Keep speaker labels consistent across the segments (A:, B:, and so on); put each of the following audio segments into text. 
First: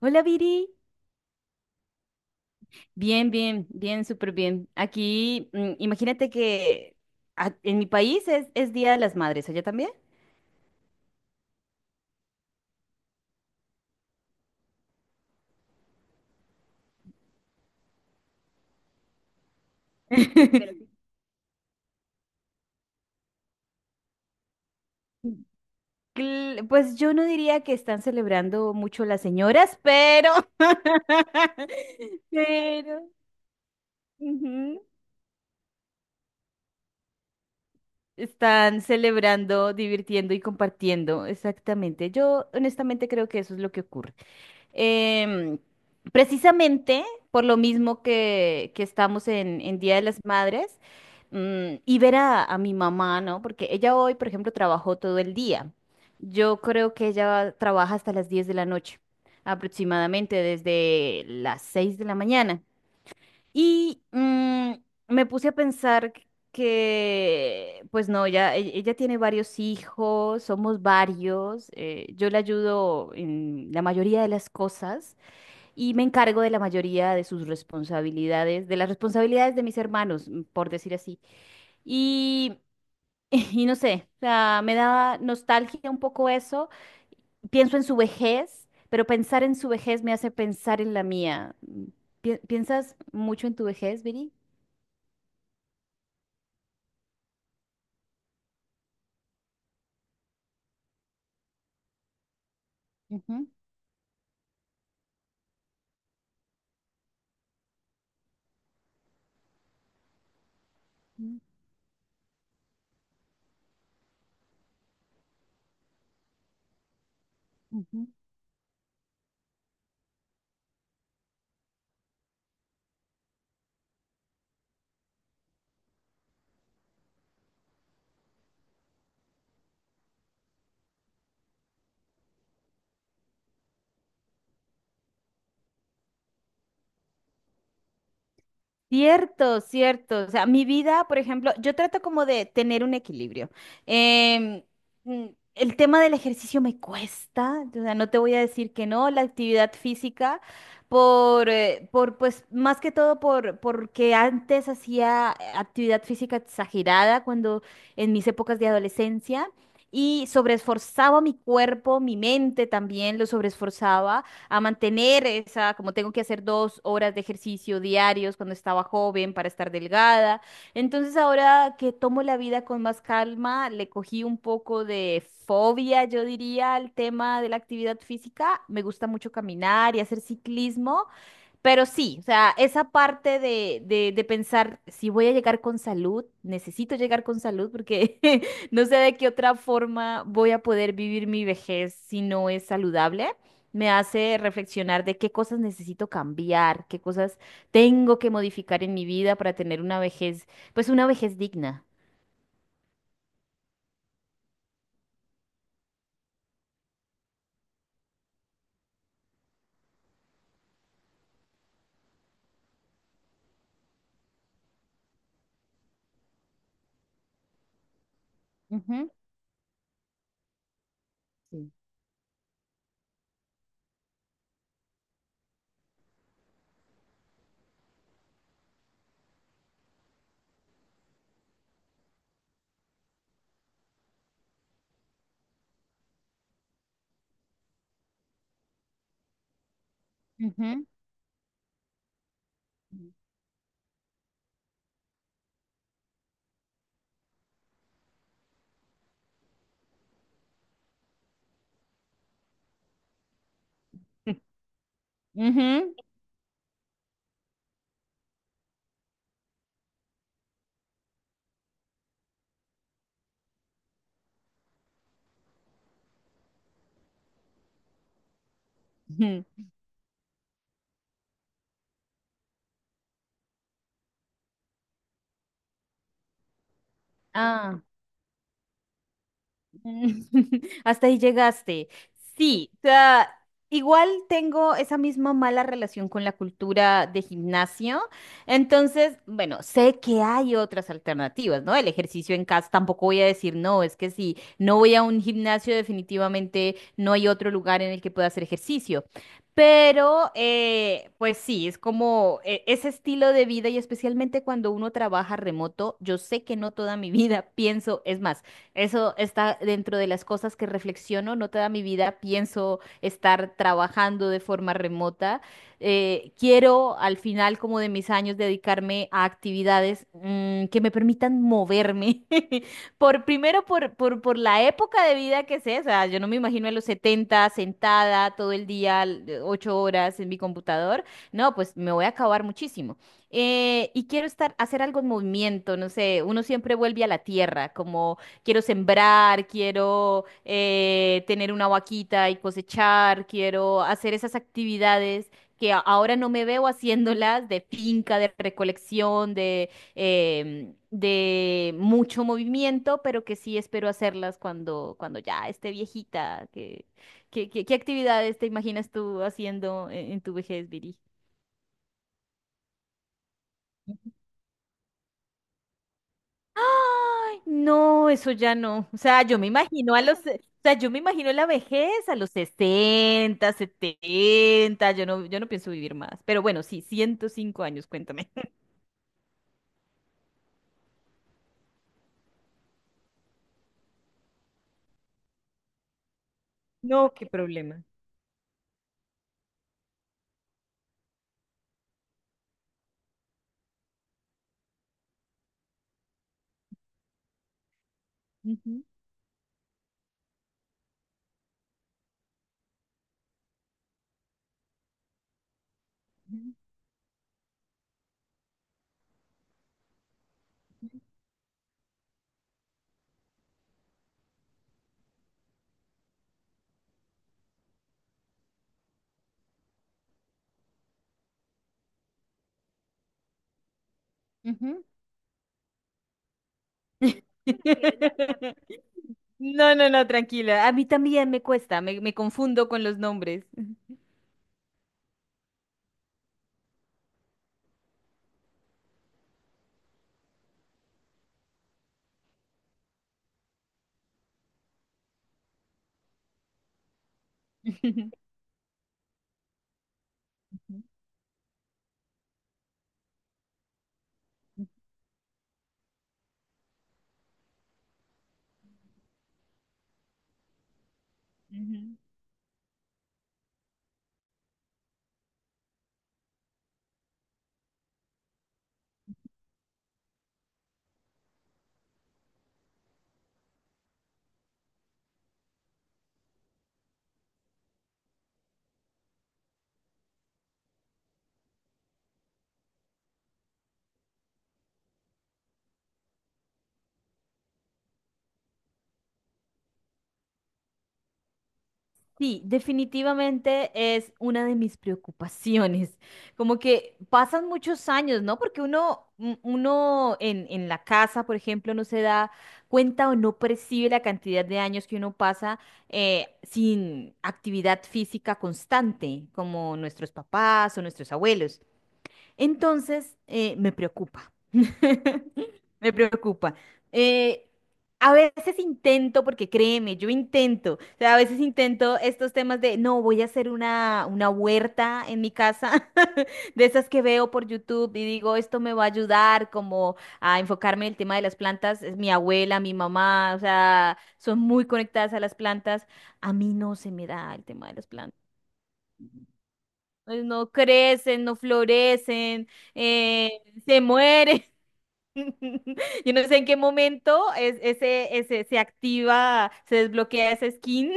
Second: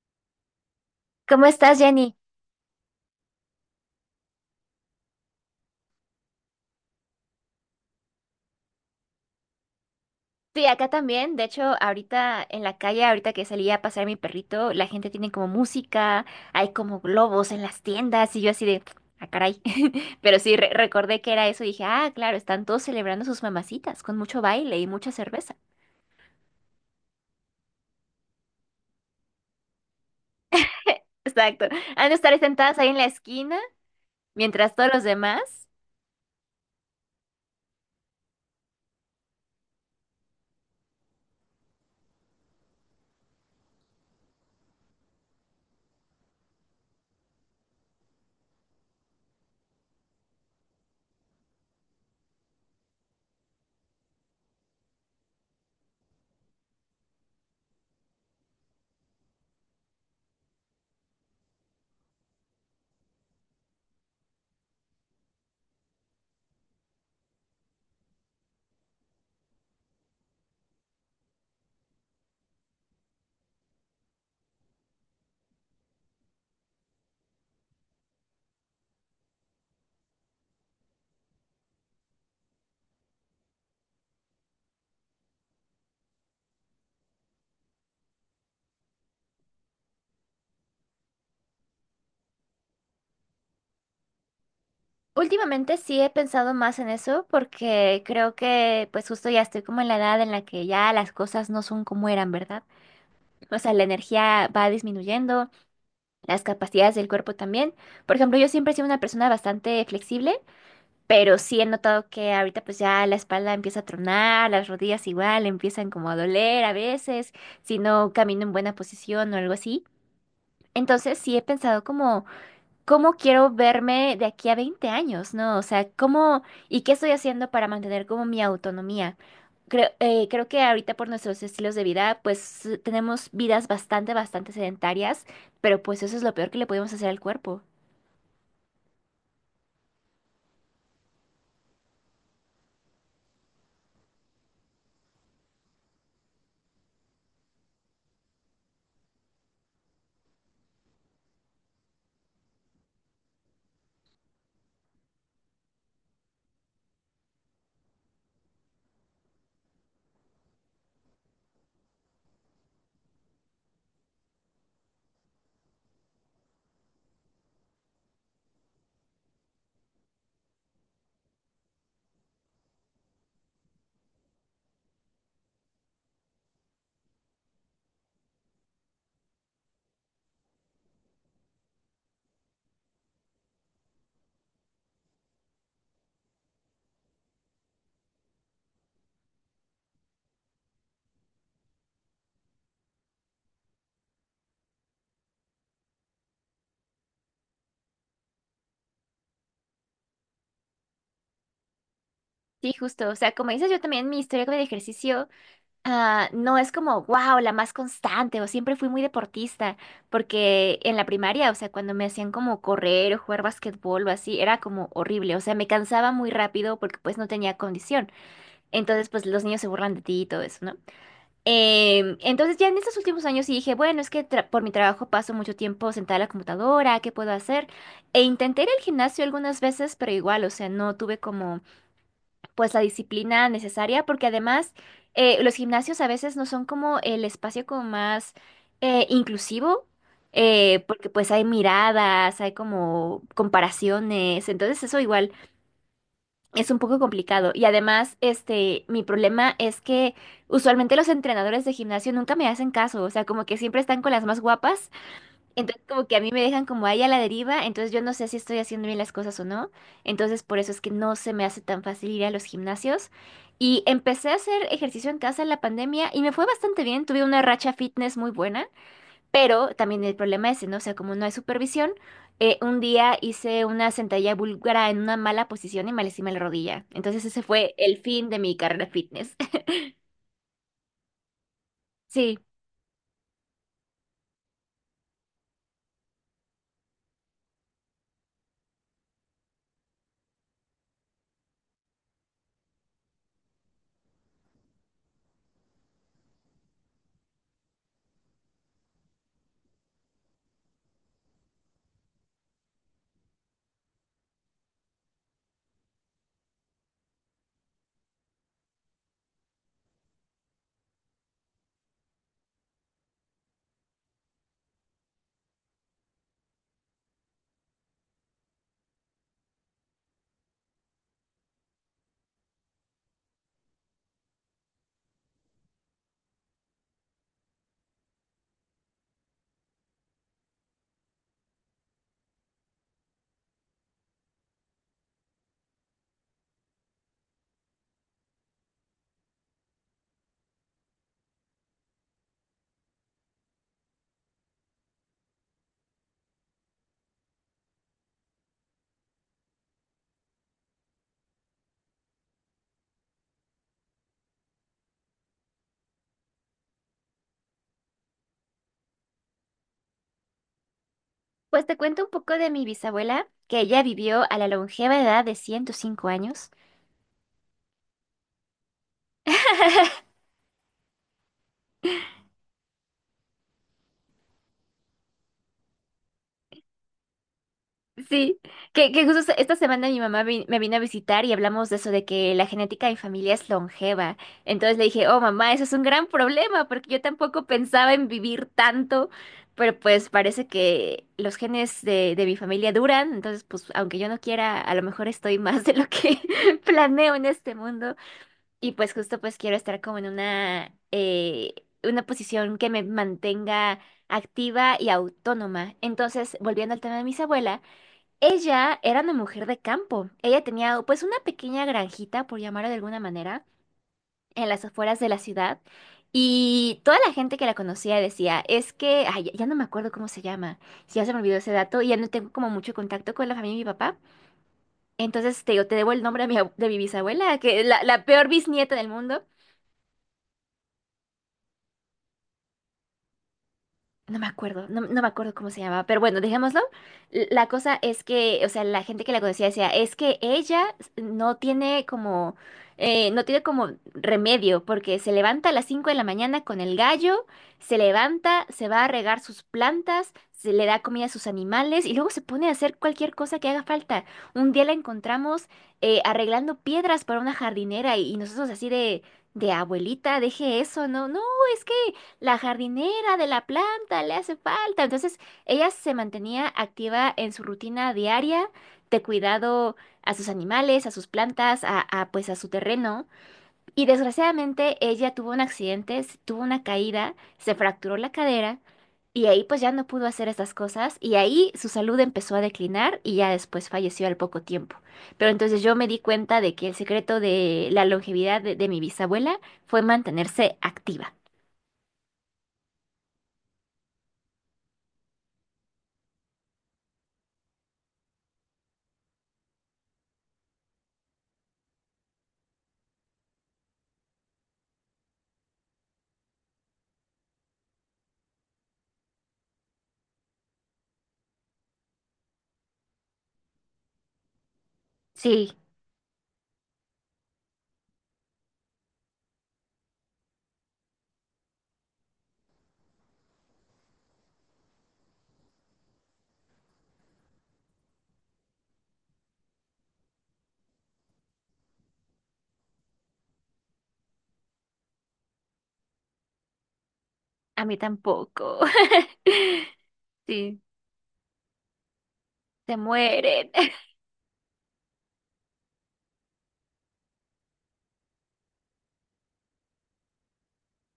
A: Hola, Viri.
B: ¿Cómo estás, Jenny?
A: Bien, bien, bien, súper bien. Aquí, imagínate que en mi país es Día de las Madres, ¿allá también?
B: Sí, acá también. De hecho, ahorita en la calle, ahorita que salí a pasear mi perrito, la gente tiene como música, hay como globos en las tiendas y yo así de, ah, caray. Pero sí, recordé que era eso y dije, ah, claro, están todos celebrando sus mamacitas con mucho baile y mucha cerveza.
A: Pues yo no diría que están celebrando mucho las señoras, pero,
B: Exacto. Han de estar sentadas ahí en
A: pero.
B: la esquina, mientras
A: Ujú.
B: todos los demás.
A: Están celebrando, divirtiendo y compartiendo, exactamente. Yo honestamente creo que eso es lo que ocurre. Em, Precisamente por lo mismo que estamos en Día de las Madres. Y ver a mi mamá, ¿no? Porque ella hoy, por ejemplo, trabajó todo el día. Yo creo que ella trabaja hasta las 10 de la noche, aproximadamente desde las 6 de la mañana. Y me puse a pensar que, pues no, ya, ella tiene varios hijos, somos varios, yo le ayudo en la mayoría de las cosas y me encargo de la mayoría de sus responsabilidades, de las responsabilidades de mis hermanos, por decir así. Y, y no sé, o sea, me da nostalgia un poco eso. Pienso en su vejez, pero pensar en su vejez me hace pensar en la mía. ¿Piensas mucho en tu vejez, Viri?
B: Últimamente sí he pensado más en eso porque creo que pues justo ya estoy como en la edad en la que ya las cosas no son como eran, ¿verdad?
A: Ujú.
B: O sea, la energía va disminuyendo, las capacidades del cuerpo también. Por ejemplo, yo siempre he sido una persona bastante flexible, pero
A: Ujú.
B: sí he notado que ahorita pues ya la espalda empieza a tronar, las rodillas igual empiezan como a doler a veces, si
A: Ujú.
B: no camino en buena posición o algo así. Entonces sí he pensado como ¿cómo quiero verme de aquí a 20 años? ¿No? O sea, ¿cómo y qué estoy haciendo para mantener como mi autonomía? Creo, creo que ahorita por nuestros estilos de vida, pues tenemos vidas bastante sedentarias, pero pues eso es lo peor que le podemos hacer al cuerpo.
A: Cierto, cierto. O sea, mi vida, por ejemplo, yo trato como de tener un equilibrio. Em, mm, el tema del ejercicio me cuesta, o sea, no te voy a decir que no, la actividad física, por pues, más que todo porque antes hacía actividad física exagerada cuando en mis épocas de adolescencia y sobreesforzaba mi cuerpo, mi mente también lo sobreesforzaba a mantener esa, como tengo que hacer 2 horas de ejercicio diarios cuando estaba joven para estar delgada. Entonces ahora que tomo la vida con más calma, le cogí un poco de fobia, yo diría, al tema de la actividad física. Me gusta mucho caminar y hacer ciclismo. Pero sí, o sea, esa parte de pensar si voy a llegar con salud, necesito llegar con salud porque no sé de qué otra forma voy a poder vivir mi vejez si no es saludable, me hace reflexionar de qué cosas necesito cambiar, qué cosas tengo que modificar en mi vida para tener una vejez, pues una vejez digna.
B: Sí, justo. O sea, como dices, yo también mi historia con el ejercicio. Ah, no es como, wow, la más constante o siempre fui muy deportista, porque en la primaria, o sea, cuando me hacían como correr o jugar basquetbol o así, era como horrible, o sea, me cansaba muy rápido porque pues no tenía condición. Entonces,
A: Ujú.
B: pues los niños se burlan de ti y todo eso, ¿no?
A: Sí.
B: Entonces, ya en estos últimos años sí dije, bueno, es que por mi trabajo paso mucho tiempo sentada a la computadora, ¿qué puedo hacer? E intenté ir al gimnasio algunas veces, pero igual, o sea, no tuve como pues la disciplina necesaria, porque además los gimnasios a veces no son como el espacio como más inclusivo,
A: Ujú.
B: porque pues hay miradas, hay
A: Mm.
B: como comparaciones, entonces eso igual es un poco complicado. Y además, este, mi problema es que usualmente los entrenadores de gimnasio nunca me hacen caso, o sea, como que siempre están con las más guapas, entonces,
A: Ujú.
B: como que a mí me dejan como ahí a la deriva, entonces yo no sé si estoy haciendo bien las cosas o no. Entonces, por eso es que no se me hace tan fácil ir a los gimnasios. Y empecé a hacer ejercicio en casa en la pandemia y me fue bastante bien. Tuve una racha fitness muy buena,
A: Ujú.
B: pero también el problema es, ¿no? O sea, como no hay supervisión, un día hice una sentadilla búlgara en una mala posición y me lastimé la rodilla. Entonces, ese fue
A: Ah.
B: el fin de mi carrera fitness.
A: Hasta ahí llegaste.
B: Sí.
A: Sí, o sea, igual tengo esa misma mala relación con la cultura de gimnasio. Entonces, bueno, sé que hay otras alternativas, ¿no? El ejercicio en casa, tampoco voy a decir no, es que si no voy a un gimnasio, definitivamente no hay otro lugar en el que pueda hacer ejercicio. Pero, pues sí, es como ese estilo de vida y especialmente cuando uno trabaja remoto, yo sé que no toda mi vida pienso, es más. Eso está dentro de las cosas que reflexiono. No toda mi vida pienso estar trabajando de forma remota. Quiero al final como de mis años dedicarme a actividades que me permitan moverme. Por primero por la época de vida que sé, o sea, yo no me imagino a los 70 sentada todo el día, 8 horas en mi computador. No, pues me voy a acabar muchísimo. Y quiero estar, hacer algo en movimiento, no sé, uno siempre vuelve a la tierra, como quiero sembrar, quiero tener una vaquita y cosechar, quiero hacer esas actividades que ahora no me veo haciéndolas de finca, de recolección, de mucho movimiento, pero que sí espero hacerlas cuando ya esté viejita. ¿Qué actividades te imaginas tú haciendo en tu vejez, Viri?
B: Pues te cuento un poco de mi bisabuela, que ella vivió a la longeva edad de 105 años.
A: Ay, no, eso ya no. O sea, yo me imagino a los, o sea, yo me imagino la vejez a los 60, 70. Yo no pienso vivir más. Pero bueno, sí, 105 años, cuéntame.
B: Sí, que justo esta semana mi mamá me vino a visitar y hablamos de eso, de que la genética de mi familia es longeva. Entonces le dije, oh mamá, eso es un gran problema, porque yo
A: Ok,
B: tampoco
A: pero...
B: pensaba en vivir tanto, pero pues parece que los genes de mi familia duran, entonces pues aunque yo no quiera, a lo mejor estoy más de lo que planeo en este mundo. Y
A: Ujú.
B: pues justo pues quiero estar como en una posición que me mantenga activa y autónoma. Entonces,
A: Ujú.
B: volviendo al tema de mis abuelas, ella era una mujer de campo. Ella tenía pues una pequeña granjita, por llamarlo de alguna manera, en las afueras de la ciudad. Y toda la gente que la conocía decía, es que, ay, ya no me acuerdo cómo se llama, ya se me olvidó ese dato y ya no tengo como mucho contacto con la familia de mi papá.
A: Ujú.
B: Entonces te digo, te debo el nombre de mi, de mi bisabuela, que es la, la peor bisnieta del mundo.
A: No, no, no, tranquila. A mí también me cuesta, me confundo con los nombres.
B: No me acuerdo, no me acuerdo cómo se llamaba, pero bueno, dejémoslo. La cosa es que, o sea, la gente que la conocía decía, es que ella no tiene como, no tiene como remedio, porque se levanta a las 5 de la mañana con el gallo, se levanta, se va a regar sus plantas, se le da
A: Ujú.
B: comida a sus animales y luego se pone a hacer cualquier cosa que haga falta. Un día la encontramos arreglando piedras para una jardinera y nosotros así de abuelita, deje eso, no, no, es que
A: Ujú.
B: la jardinera de la plaza falta, le hace falta. Entonces, ella se mantenía activa en su rutina diaria de cuidado a sus animales, a sus plantas, pues a su terreno. Y desgraciadamente ella tuvo un accidente, tuvo una caída, se fracturó la cadera y ahí pues ya no pudo hacer estas cosas y ahí su salud empezó a declinar y ya después falleció al poco tiempo. Pero entonces yo me di cuenta de que el secreto de la longevidad de mi bisabuela fue mantenerse activa.
A: Sí, definitivamente es una de mis preocupaciones. Como que pasan muchos años, ¿no? Porque uno en la casa, por ejemplo, no se da cuenta o no percibe la cantidad de años que uno pasa sin actividad física constante, como nuestros papás o nuestros abuelos. Entonces, me preocupa.
B: Sí,
A: Me preocupa. Eh, a veces intento, porque créeme, yo intento, o sea, a veces intento estos temas de, no, voy a hacer una huerta en mi casa, de esas que veo por YouTube y digo, esto me va a ayudar como a enfocarme en el tema de las plantas. Es mi abuela, mi mamá, o sea, son muy conectadas a las plantas. A mí no se me da el
B: a
A: tema de
B: mí
A: las plantas.
B: tampoco.
A: No
B: Sí,
A: crecen, no florecen,
B: se
A: eh,
B: mueren.
A: se mueren. Yo no sé en qué momento se activa, se desbloquea esa skin,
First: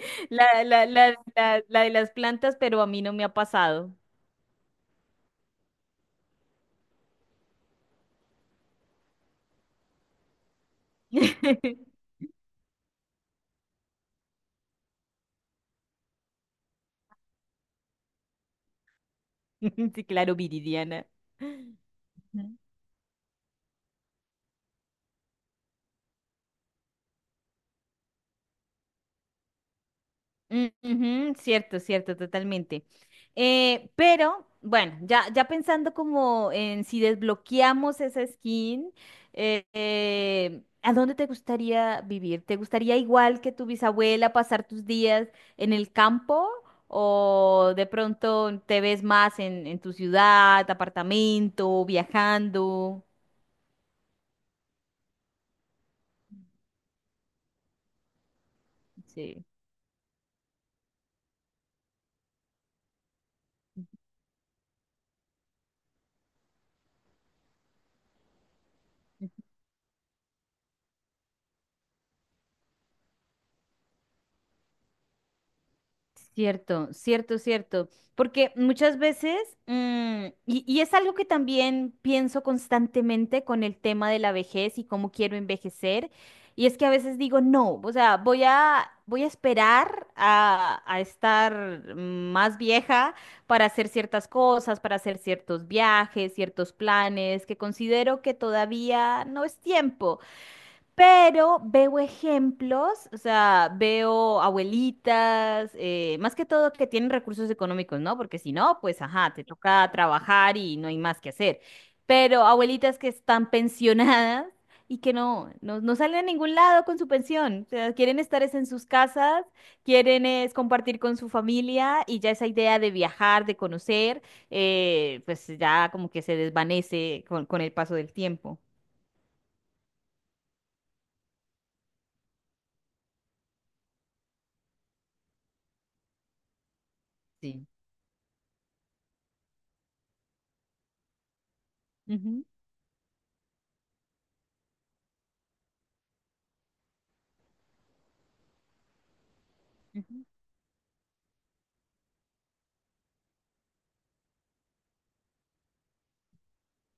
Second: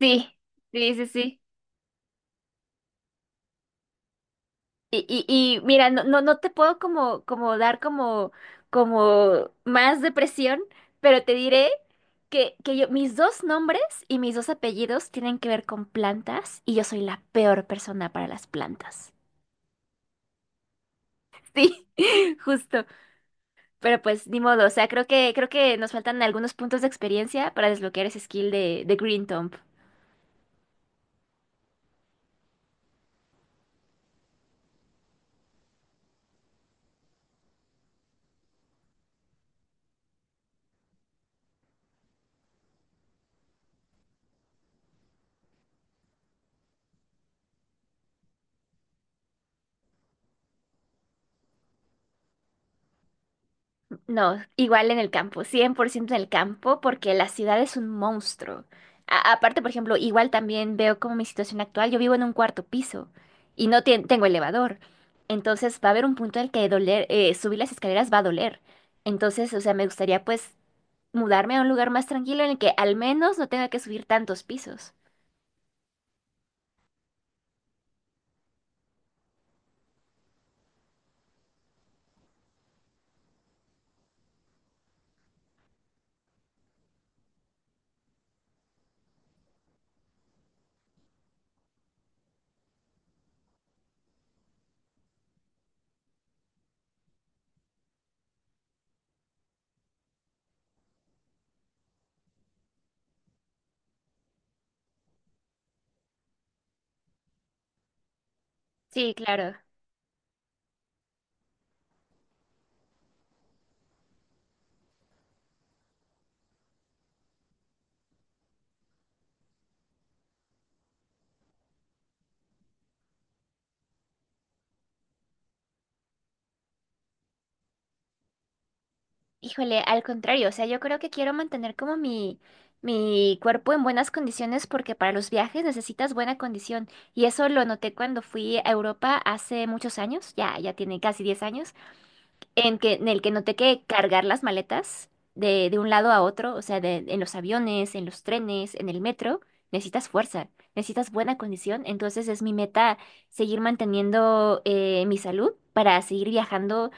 B: Sí,
A: la, la,
B: sí, sí,
A: la,
B: sí.
A: la de las plantas, pero a mí no me ha pasado.
B: Y mira, no te puedo como, como dar como, como más depresión, pero te diré que yo, mis dos nombres y mis dos apellidos tienen que ver con plantas y yo soy la peor persona para las plantas.
A: Sí, claro, Viridiana.
B: Sí, justo. Pero pues ni modo, o sea, creo que nos faltan algunos puntos de experiencia para desbloquear ese skill de Green Thumb.
A: Mm. Ujú. Cierto, cierto, totalmente. Pero bueno, ya pensando como en si desbloqueamos esa skin, ¿a dónde te gustaría vivir? ¿Te gustaría igual que tu bisabuela pasar tus días en el campo o de pronto te ves más en tu ciudad, apartamento, viajando?
B: No, igual en el campo, 100% en el campo, porque la ciudad es un monstruo.
A: Sí.
B: Aparte, por ejemplo, igual también veo como mi situación actual, yo vivo en un cuarto piso y no tengo elevador. Entonces va a haber un punto en el que doler, subir las escaleras va a doler. Entonces, o sea, me gustaría pues mudarme a un lugar más tranquilo en el que al menos no tenga que subir tantos pisos.
A: Cierto, cierto, cierto. Porque muchas veces, y es algo que también pienso constantemente con el tema de la vejez y cómo quiero envejecer, y es que a veces digo, no, o sea, voy a esperar a estar más vieja para hacer ciertas cosas, para hacer ciertos viajes, ciertos planes, que considero que todavía no es tiempo. Pero veo ejemplos, o sea, veo abuelitas, más que todo que tienen recursos económicos, ¿no? Porque si no, pues
B: Sí,
A: ajá, te
B: claro.
A: toca trabajar y no hay más que hacer. Pero abuelitas que están pensionadas y que no, no, no salen a ningún lado con su pensión. O sea, quieren estar es en sus casas, quieren es compartir con su familia y ya esa idea de viajar, de conocer, pues ya como que se desvanece con el paso del tiempo.
B: Híjole, al contrario, o sea, yo creo que quiero mantener como mi cuerpo en buenas condiciones porque para los viajes necesitas buena condición. Y eso lo
A: Sí.
B: noté cuando fui a Europa hace muchos años, ya tiene casi 10 años,
A: Ujú.
B: en que, en el que noté que cargar las maletas de un lado a otro, o sea, en los aviones, en los trenes, en el metro, necesitas
A: Ujú.
B: fuerza, necesitas buena condición. Entonces es mi meta seguir manteniendo mi salud para seguir viajando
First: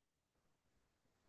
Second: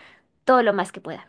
B: todo lo más que pueda.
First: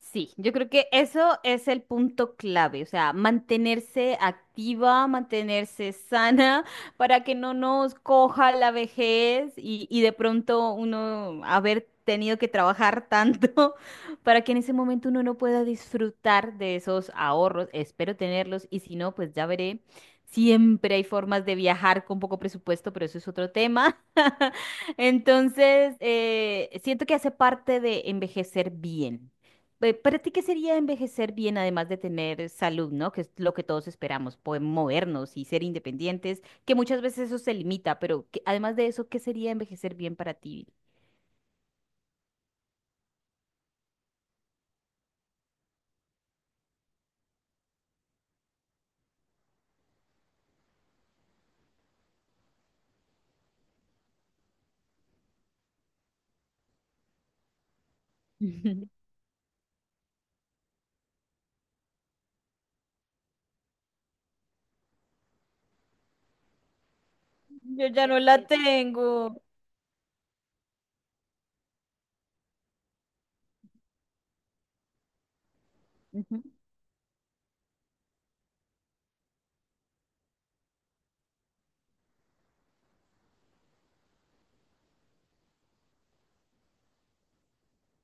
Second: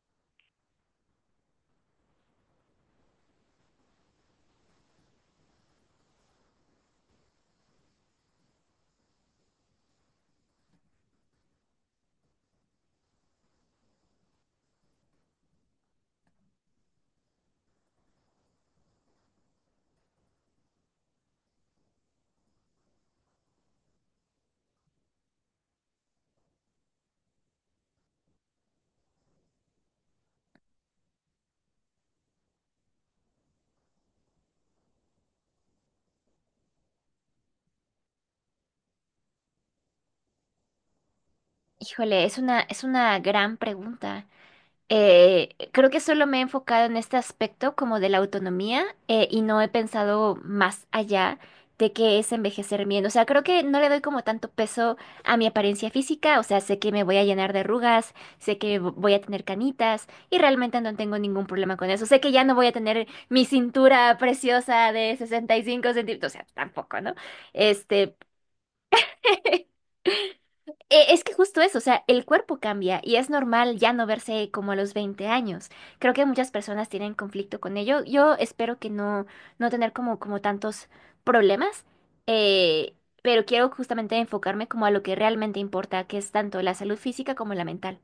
A: Sí, yo creo que eso es el punto clave, o sea, mantenerse activa, mantenerse sana para que no nos coja la vejez y de pronto uno haber tenido que trabajar tanto para que en ese momento uno no pueda disfrutar de esos ahorros. Espero tenerlos y si no, pues ya veré. Siempre hay formas de viajar con poco presupuesto, pero eso es otro tema. Entonces, siento que hace parte de envejecer bien. ¿Para ti qué sería envejecer bien, además de tener salud, ¿no? Que es lo que todos esperamos, poder movernos y ser independientes, que muchas veces eso se limita, pero además de eso, ¿qué sería envejecer bien para ti?
B: Híjole, es una gran pregunta. Creo que solo me he enfocado en este aspecto como de la autonomía y no he pensado más allá de qué es envejecer bien. O sea, creo que no le doy como tanto peso a mi apariencia física. O sea, sé que me voy a llenar de arrugas, sé que voy a tener canitas y realmente no tengo ningún problema con eso. Sé que ya no voy a tener mi cintura preciosa de 65 centímetros. O sea, tampoco, ¿no?
A: Yo ya
B: Este...
A: no la tengo.
B: Es que justo eso, o sea, el cuerpo cambia y es normal ya no verse como a los 20 años. Creo que muchas personas tienen conflicto con ello. Yo espero que no, no tener como, como tantos problemas, eh, pero quiero justamente enfocarme como a lo que realmente importa, que es tanto la salud física como la mental.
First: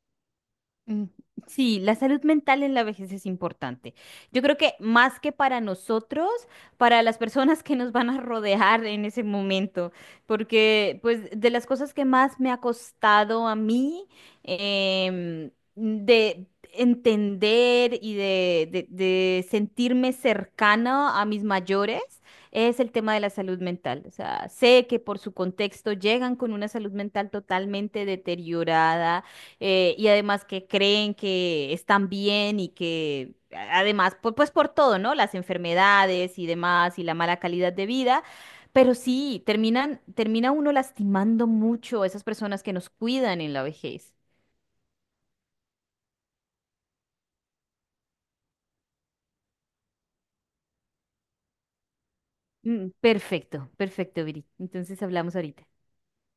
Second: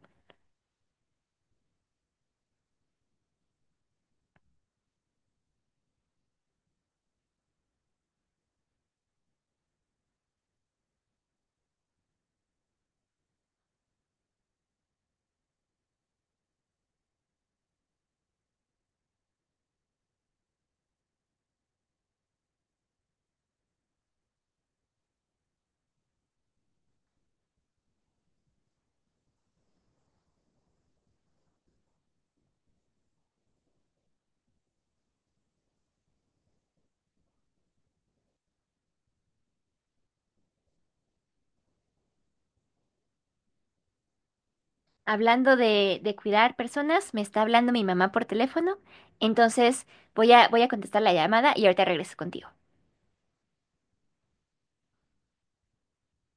A: Mm. Sí, la salud mental en la vejez es importante. Yo creo que más que para nosotros, para las personas que nos van a rodear en ese momento, porque pues de las cosas que más me ha costado a mí de entender y de sentirme cercana a mis mayores es el tema de la salud mental. O sea, sé que por su contexto llegan con una salud mental totalmente deteriorada, y además que creen que están bien y que además, pues, por todo, ¿no? Las enfermedades y demás y la mala calidad de vida. Pero sí, termina uno lastimando mucho a esas personas que nos cuidan en la vejez.
B: Hablando de cuidar personas, me está hablando mi mamá por teléfono, entonces voy voy a contestar la llamada y ahorita regreso contigo.
A: Mm, perfecto, perfecto, Viri. Entonces hablamos ahorita.